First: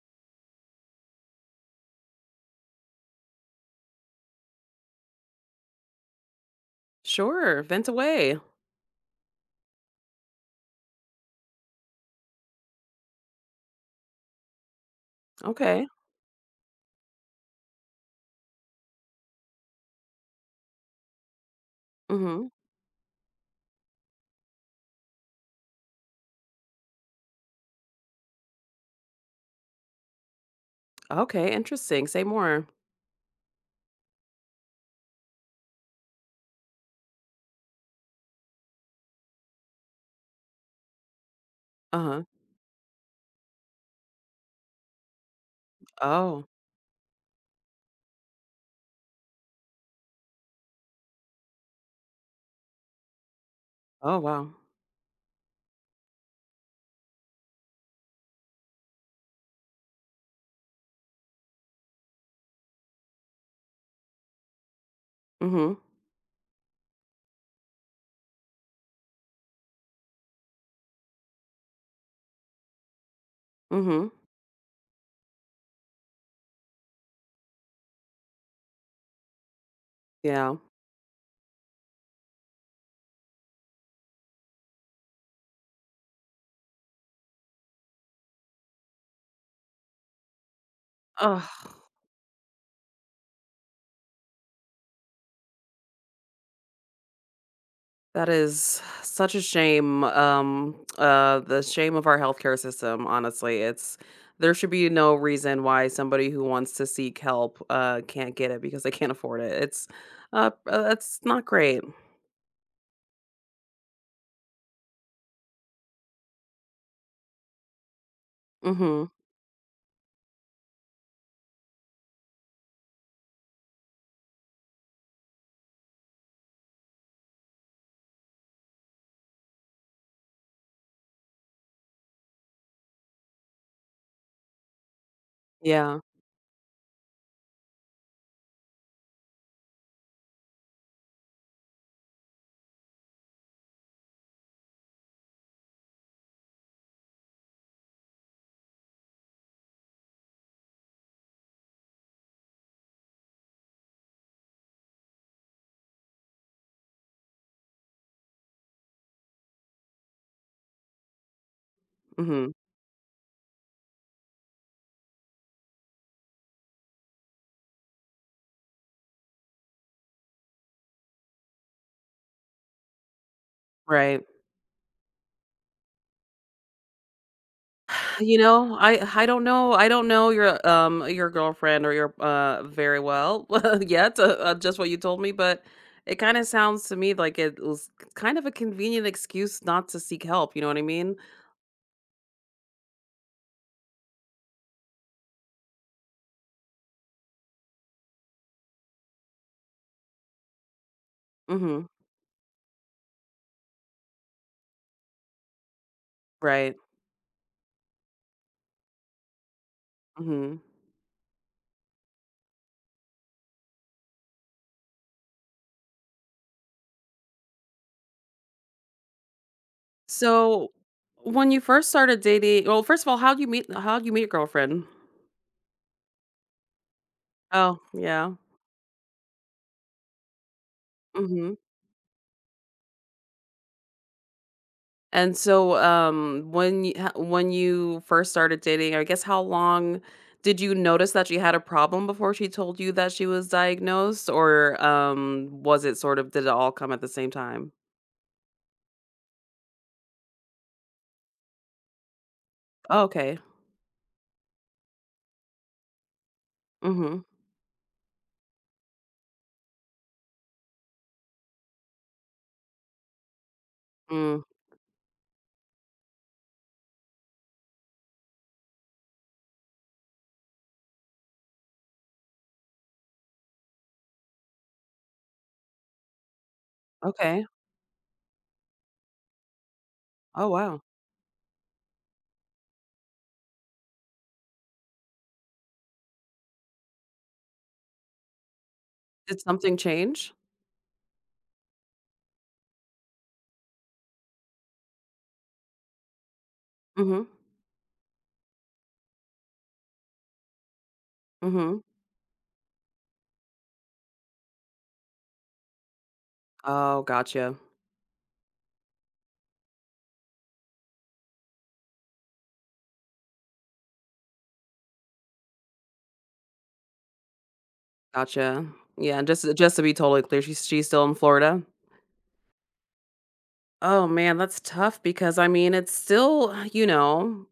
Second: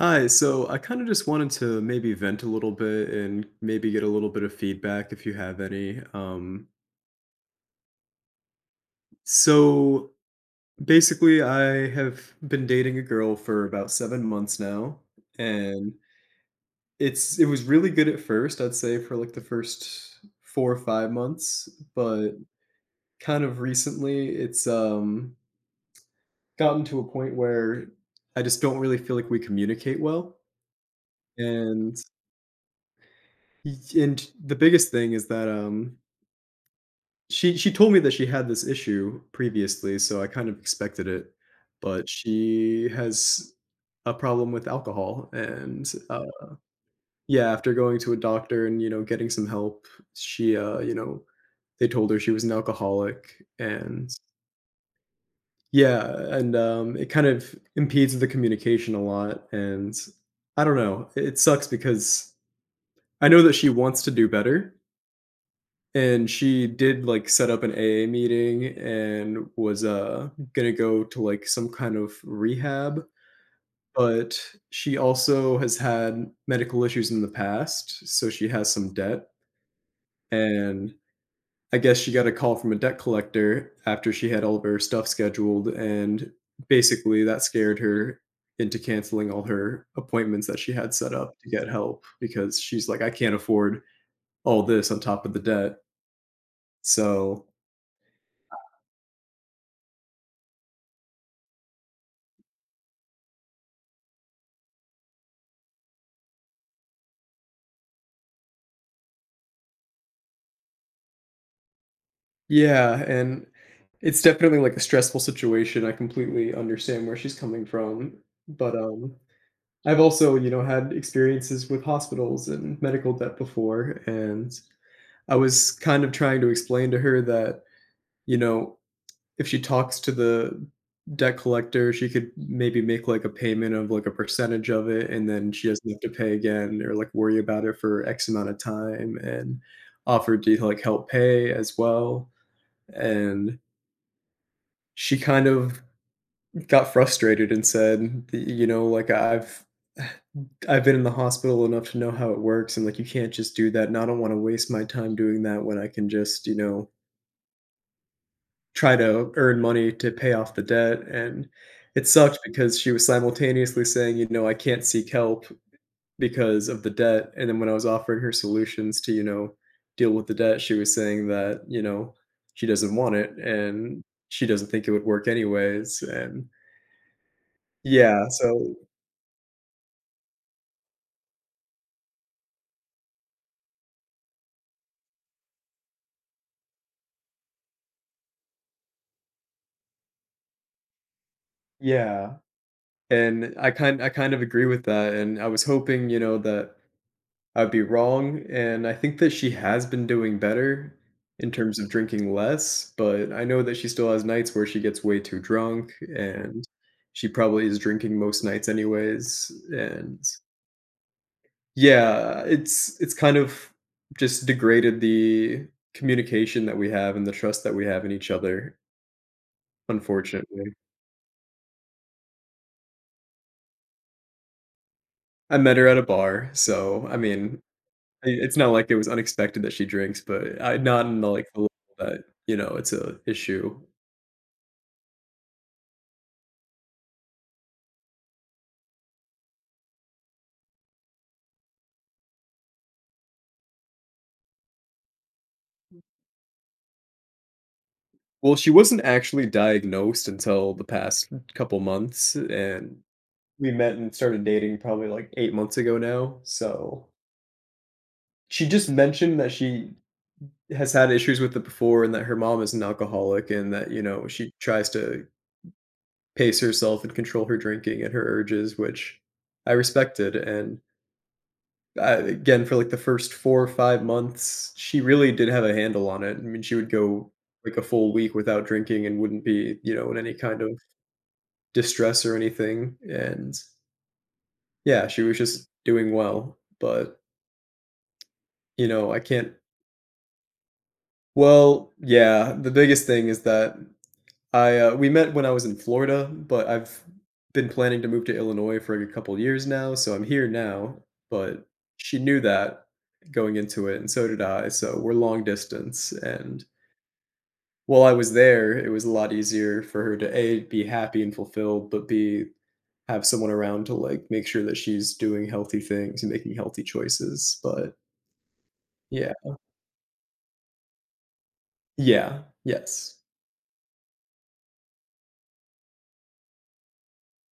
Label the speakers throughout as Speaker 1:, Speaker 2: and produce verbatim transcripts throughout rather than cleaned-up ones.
Speaker 1: Hi, so I kind of just wanted to maybe vent a little bit and maybe get a little bit of feedback if you have any. Um,
Speaker 2: Sure, vent away.
Speaker 1: so basically, I have been dating a girl for about seven months now,
Speaker 2: Okay.
Speaker 1: and it's it was really good at first, I'd say for like the first four or five months, but
Speaker 2: Mhm.
Speaker 1: kind of recently it's um gotten to a point where I just don't really feel like we communicate well.
Speaker 2: Okay,
Speaker 1: And
Speaker 2: interesting. Say more.
Speaker 1: y- and the biggest thing is that um She she told me that she had this issue previously, so I kind of expected it, but
Speaker 2: Uh-huh.
Speaker 1: she has a problem with alcohol, and, uh
Speaker 2: Oh.
Speaker 1: yeah, after going to a doctor and, you know, getting some help, she, uh, you know they told her she was an alcoholic, and
Speaker 2: Oh, wow.
Speaker 1: yeah, and, um, it kind of impedes the communication a lot, and I don't know, it sucks because I know that she wants to do better,
Speaker 2: Mhm.
Speaker 1: and she did like set up an A A meeting and was uh gonna go to like some kind of rehab,
Speaker 2: Mhm.
Speaker 1: but she also has had medical issues in the past, so she has some debt.
Speaker 2: Yeah.
Speaker 1: And I guess she got a call from a debt collector after she had all of her stuff scheduled, and basically that scared her into canceling all her appointments that she had set up to
Speaker 2: Oh,
Speaker 1: get help because she's like, I can't afford all this on top of the debt. So
Speaker 2: that is such a shame, um, uh, the shame of our healthcare system, honestly. It's There should be no reason why somebody who wants to seek help, uh, can't get it because they can't afford it. It's, uh, uh, it's not great.
Speaker 1: yeah, and it's definitely, like, a stressful situation. I completely understand where she's coming from, but,
Speaker 2: Mhm.
Speaker 1: um, I've also, you know, had experiences with hospitals and medical debt before, and I was kind of trying to explain to her that, you know if she talks to the debt collector, she could maybe make like a payment of like a percentage of it, and then she doesn't have
Speaker 2: Yeah.
Speaker 1: to pay again or like worry about it for X amount of time, and offered to like help pay as well. And she kind of got frustrated and said, you know, like I've I've been in the hospital enough to know how it works, and like you can't just do that. And I don't want to waste my time doing that when I can just, you know, try to earn money to pay off the debt, and it sucked
Speaker 2: Mhm.
Speaker 1: because she was simultaneously saying, you know, "I can't seek help because of the debt," and then when I was offering her solutions to, you know, deal with the debt, she was saying that, you know, she doesn't want it, and
Speaker 2: Right.
Speaker 1: she doesn't think it would work anyways, and yeah,
Speaker 2: You
Speaker 1: so
Speaker 2: know, I I don't know, I don't know your, um, your girlfriend or your, uh, very well yet, uh, uh, just what you told me, but it kinda sounds to me like it was kind of a convenient excuse not to seek help, you know what I mean?
Speaker 1: yeah, and I kind I kind of agree with that, and I was hoping, you know, that I'd be wrong, and I think that she has been doing better in terms
Speaker 2: Mhm.
Speaker 1: of drinking less, but I know that she still has nights where she gets way too drunk, and
Speaker 2: Right.
Speaker 1: she probably is drinking most nights anyways, and
Speaker 2: Mhm.
Speaker 1: yeah, it's it's kind of just degraded the communication that we have and the trust that we have in each other,
Speaker 2: So,
Speaker 1: unfortunately.
Speaker 2: when you first started dating, well, first of all, how'd you meet, how'd you meet your girlfriend?
Speaker 1: I met her at a bar, so, I mean,
Speaker 2: Oh,
Speaker 1: I
Speaker 2: yeah.
Speaker 1: it's not like it was unexpected that she drinks, but I not in the, like,
Speaker 2: Mhm.
Speaker 1: the level that, you know, it's a issue.
Speaker 2: And so, um, when you when you first started dating, I guess how long did you notice that she had a problem before she told you that she was diagnosed, or, um, was it sort of, did it all come at the same time?
Speaker 1: Well, she wasn't actually diagnosed until the past couple months, and
Speaker 2: Oh, okay.
Speaker 1: we met and started dating probably, like, eight months ago now, so
Speaker 2: Mhm.
Speaker 1: she just mentioned that she has had issues with it before and that her mom is an alcoholic and that, you know,
Speaker 2: Mm,
Speaker 1: she tries to pace herself and control her drinking and her urges, which I respected, and, uh, again, for, like, the first four or five months, she really did have a handle on it. I mean, she would go,
Speaker 2: okay.
Speaker 1: like, a full week without drinking and wouldn't be, you know, in any
Speaker 2: Oh,
Speaker 1: kind of
Speaker 2: wow.
Speaker 1: distress or anything. And yeah, she was just doing well. But, you know, I
Speaker 2: Did
Speaker 1: can't.
Speaker 2: something change?
Speaker 1: Well, yeah, the biggest thing is that I uh, we met when I was in Florida, but I've
Speaker 2: Mhm.
Speaker 1: been planning to move to Illinois for a couple years now, so I'm here now. But
Speaker 2: Mhm.
Speaker 1: she knew that going into it, and so did I. So we're long distance, and
Speaker 2: Oh, gotcha.
Speaker 1: while I was there, it was a lot easier for her to a be happy and fulfilled, but b have someone around to, like, make sure that she's doing healthy things and making healthy choices, but
Speaker 2: Gotcha. Yeah, and
Speaker 1: yeah.
Speaker 2: just just to be totally clear, she's she's still in Florida?
Speaker 1: Yeah, yes.
Speaker 2: Oh, man, that's tough because, I mean, it's still, you know.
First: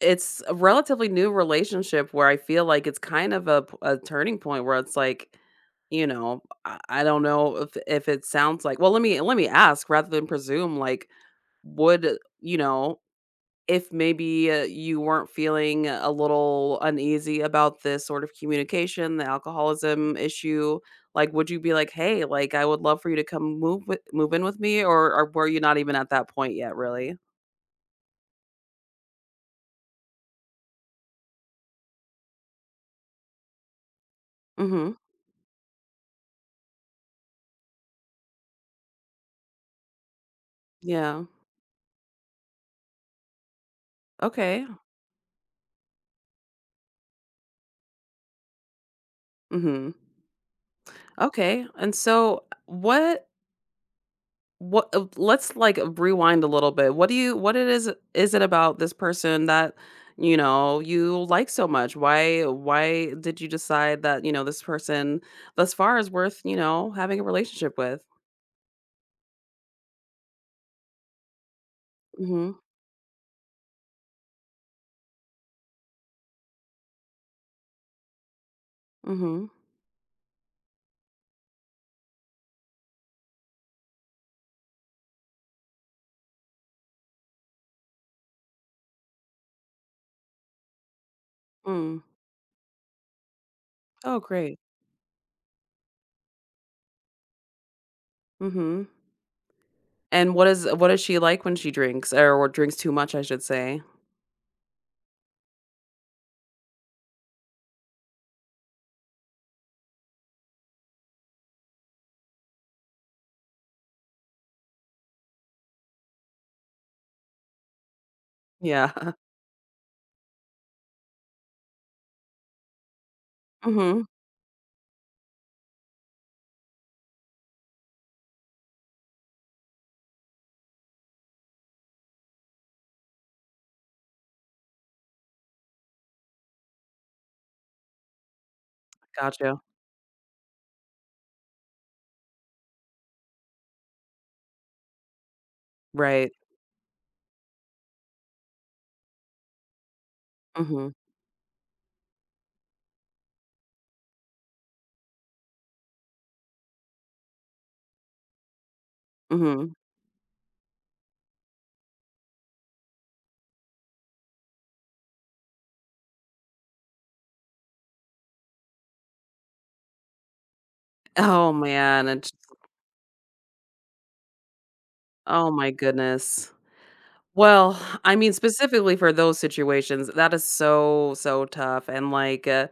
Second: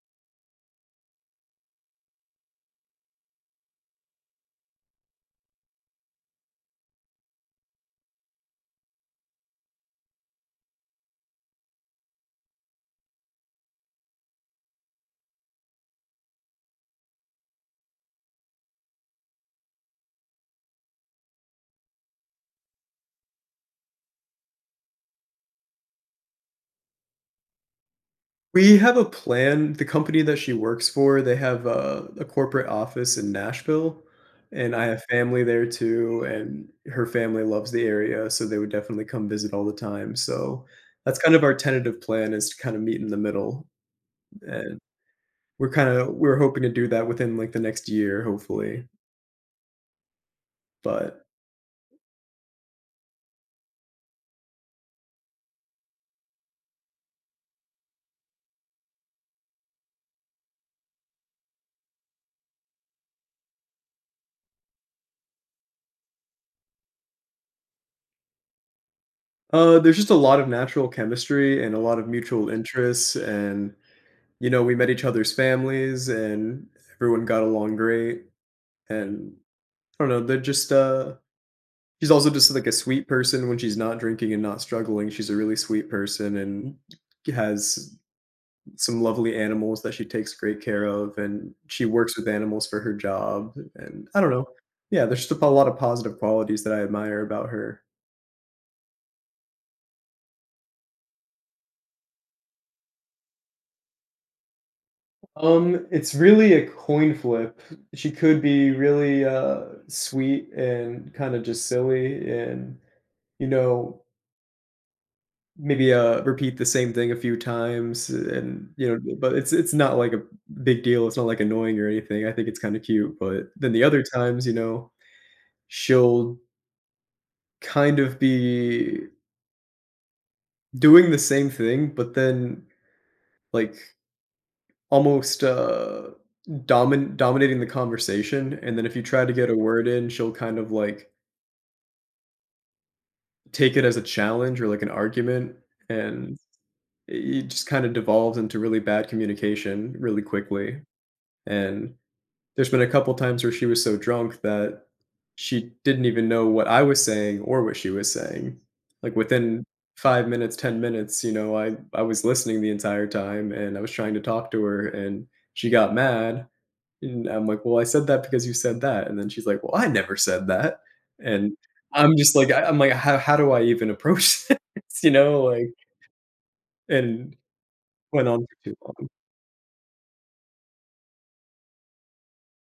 Speaker 2: It's a relatively new relationship where I feel like it's kind of a p a turning point where it's like, you know, I I don't know if if it sounds like, well, let me let me ask rather than presume, like, would, you know, if maybe, uh, you weren't feeling a little uneasy about this sort of communication, the alcoholism issue, like, would you be like, "Hey, like, I would love for you to come move with, move in with me," or or were you not even at that point yet, really?
Speaker 1: We have a plan. The company that she works for, they have a a corporate office in Nashville, and I
Speaker 2: Mhm.
Speaker 1: have family there too, and her family loves the area, so they would definitely come visit all the time, so that's
Speaker 2: Yeah.
Speaker 1: kind of our tentative plan, is to kinda meet in the middle,
Speaker 2: Okay.
Speaker 1: and we're kinda we're hoping to do that within, like, the next year, hopefully,
Speaker 2: Mhm.
Speaker 1: but
Speaker 2: Okay, and so what, what uh, let's like rewind a little bit. What do you, what it is is it about this person that, you know, you like so much? Why why did you decide that, you know, this person thus far is worth, you know, having a relationship with?
Speaker 1: Uh, there's just a lot of natural chemistry and a lot of mutual
Speaker 2: Mhm.
Speaker 1: interests, and, you know, we met each other's families, and everyone got along great, and
Speaker 2: Mhm.
Speaker 1: I don't know, they're just, uh she's also just, like, a sweet person. When she's not drinking and not struggling, she's a really sweet person and has some lovely animals that she takes great care of, and she
Speaker 2: Mm.
Speaker 1: works with animals for her job, and I
Speaker 2: Oh,
Speaker 1: don't know.
Speaker 2: great.
Speaker 1: Yeah, there's just a lot of positive qualities that I admire about her.
Speaker 2: Mhm. And what is what is she like when she drinks or, or drinks too much, I should say?
Speaker 1: Um, it's really a coin flip. She could be really uh sweet and kind of just silly and you know maybe uh repeat the same thing a few times and you
Speaker 2: Yeah.
Speaker 1: know, but it's it's not like a big deal. It's not like annoying or anything. I think it's kind of cute, but then the other
Speaker 2: Mhm.
Speaker 1: times, you know, she'll kind of be doing the same thing, but then like almost, uh, domin dominating the conversation, and then if you try to get a
Speaker 2: Gotcha.
Speaker 1: word in, she'll kind of, like, take it as a challenge or, like, an argument,
Speaker 2: Right.
Speaker 1: and it just kinda devolves into really bad communication really quickly,
Speaker 2: Mhm.
Speaker 1: and there's been a couple times where she was so drunk that she didn't even know what I was saying or what she was saying. Like, within
Speaker 2: Mhm.
Speaker 1: five minutes, ten minutes, you know, I I was listening the entire time, and I was trying to talk to her, and she got mad. And I'm like, "Well, I said that because you said that," and then she's like, "Well, I never said that,"
Speaker 2: Oh
Speaker 1: and
Speaker 2: man.
Speaker 1: I'm
Speaker 2: And
Speaker 1: just like I I'm like, "How how do I even approach this?" You know,
Speaker 2: oh
Speaker 1: like
Speaker 2: my goodness.
Speaker 1: and
Speaker 2: Well, I
Speaker 1: went
Speaker 2: mean,
Speaker 1: on for too
Speaker 2: specifically
Speaker 1: long.
Speaker 2: for those situations, that is so, so tough, and, like, uh,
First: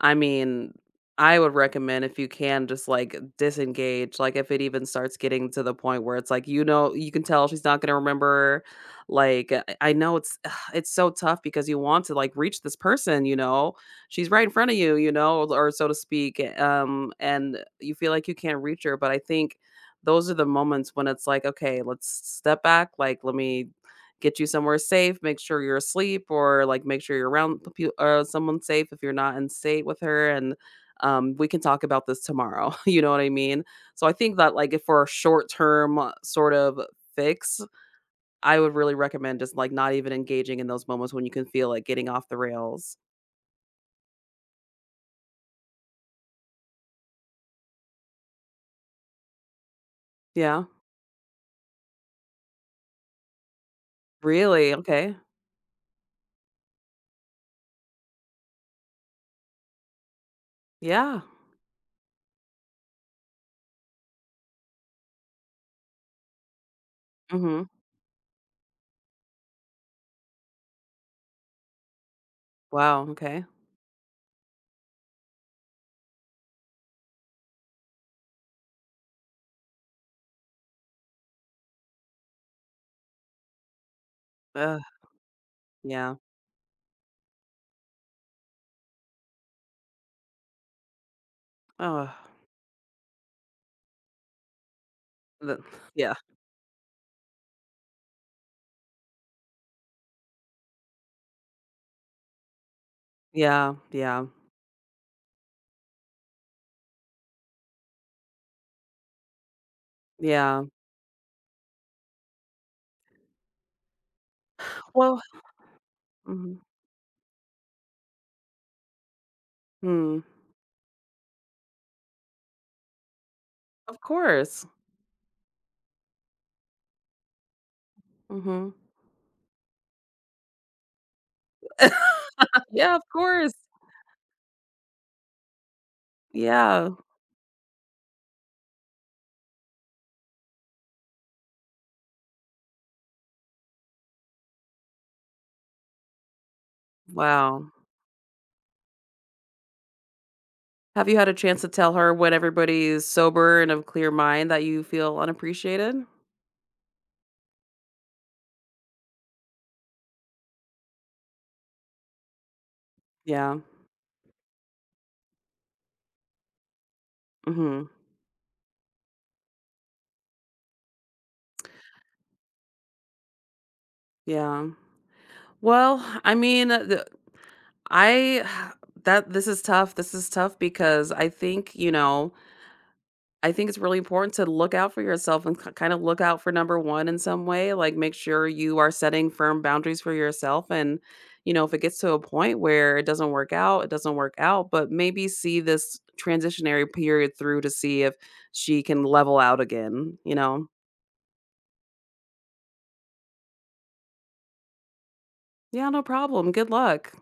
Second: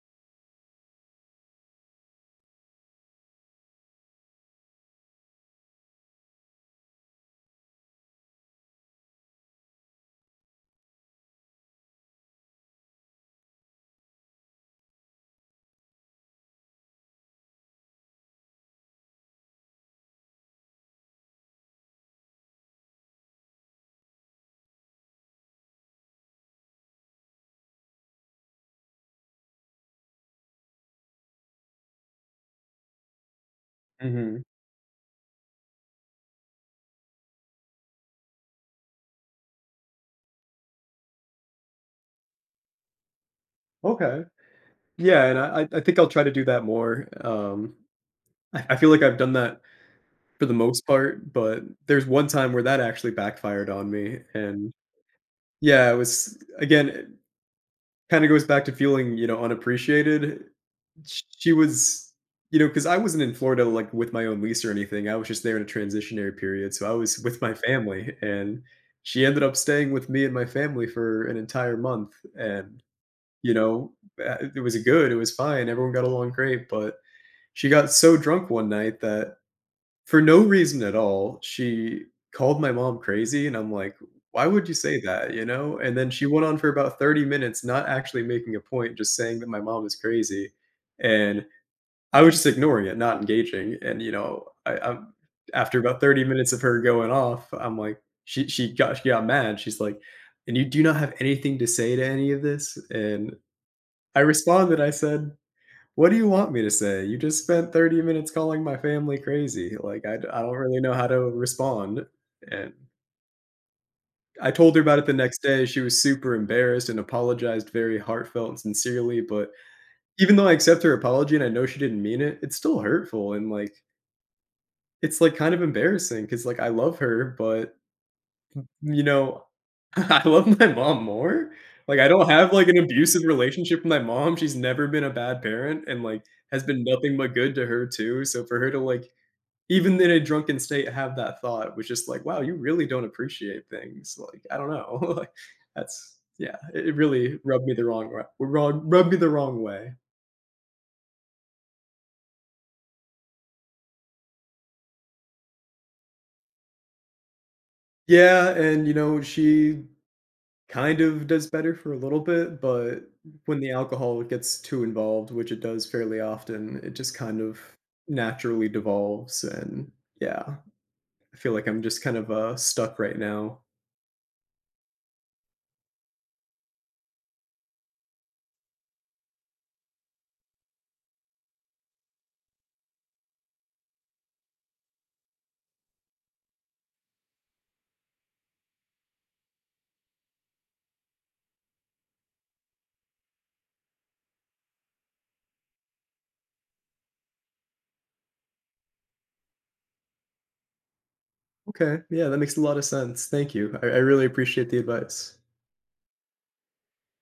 Speaker 2: I mean, I would recommend if you can just, like, disengage, like, if it even starts getting to the point where it's like, you know, you can tell she's not gonna remember, like, uh, I I know it's it's so tough because you want to, like, reach this person, you know? She's right in front of you, you know, or so to speak, eh, um, and you feel like you can't reach her, but I think those are the moments when it's like, "Okay, let's step back, like, let me get you somewhere safe, make sure you're asleep, or, like, make sure you're around the peo uh, someone safe if you're not in state with her, and, um, we can talk about this tomorrow," you know what I mean? So I think
Speaker 1: Mhm.
Speaker 2: that, like, if for a short-term sort of fix, I would really recommend just, like, not even engaging in those moments when you can feel like getting off the rails.
Speaker 1: Okay. Yeah, and I I I think I'll try to do that more, um, I I feel like I've done that for the
Speaker 2: Yeah.
Speaker 1: most part, but there's one time where that actually backfired on me, and
Speaker 2: Really? Okay.
Speaker 1: yeah, it was again kinda goes back to feeling, you know, unappreciated.
Speaker 2: Yeah.
Speaker 1: She was you know, because I wasn't in Florida, like, with my own lease or anything, I was just there in a transitionary period, so I was with my
Speaker 2: Mhm.
Speaker 1: family, and she ended up staying with me and my family for an entire month, and,
Speaker 2: Wow, okay.
Speaker 1: you know, uh, it was good, it was fine, everyone got along great, but she got so drunk one night that for no reason at all, she called my mom crazy, and I'm like, "Why would you
Speaker 2: Ugh,
Speaker 1: say that?" You know? And then
Speaker 2: yeah.
Speaker 1: she went on for about thirty minutes not actually making a point, just saying that my mom is crazy, and
Speaker 2: Oh,
Speaker 1: I was just ignoring it, not engaging, and, you know, I I'm after about
Speaker 2: yeah.
Speaker 1: thirty minutes of her going off, I'm like she she got she got mad, she's like, "And you do not have anything to say to any of this?" And
Speaker 2: Yeah,
Speaker 1: I
Speaker 2: yeah,
Speaker 1: responded, I said, what do you want me to say? You just spent thirty minutes calling my family crazy. Like, I d I don't
Speaker 2: yeah.
Speaker 1: really know how to respond, and I told her about it the
Speaker 2: Well,
Speaker 1: next day. She was super
Speaker 2: mhm.
Speaker 1: embarrassed and apologized very heartfelt and sincerely, but
Speaker 2: Hmm.
Speaker 1: even though I accept her apology and I know she didn't mean it, it's still hurtful and, like,
Speaker 2: Of course.
Speaker 1: it's, like, kind of embarrassing. Cause like, I love her, but,
Speaker 2: Mhm.
Speaker 1: you know, I love my mom more. Like, I don't have, like, an
Speaker 2: Yeah, of
Speaker 1: abusive
Speaker 2: course.
Speaker 1: relationship with my mom. She's never been a bad parent and, like, has been
Speaker 2: Yeah.
Speaker 1: nothing but good to her too, so for her to, like, even in a drunken state have that thought was just like, wow, you really don't appreciate things. Like, I don't know like that's yeah it it really rubbed
Speaker 2: Wow.
Speaker 1: me the wrong wa- wrong rubbed me the wrong way.
Speaker 2: Have you had a chance to tell her when everybody's sober and of clear mind that you feel unappreciated?
Speaker 1: Yeah, and you know she kind of does better for a little bit, but
Speaker 2: Yeah.
Speaker 1: when the alcohol gets too involved, which it does fairly often, it just kind of
Speaker 2: Mhm.
Speaker 1: naturally devolves, and yeah, I feel like I'm just kind of uh stuck right now.
Speaker 2: Yeah. Well, I mean, uh, the I that this is tough. This is tough because I think, you know, I think it's really important to look out for yourself and k kind of look out for number one in some way, like, make sure you are setting firm boundaries for yourself and, you know, if it gets to a point where it doesn't work out, it doesn't work out, but maybe see this transitionary period through to see if she can level out again, you know?
Speaker 1: Okay, yeah, that makes a lot of sense. Thank you, i, I really appreciate the advice.
Speaker 2: "Yeah, no problem, good luck."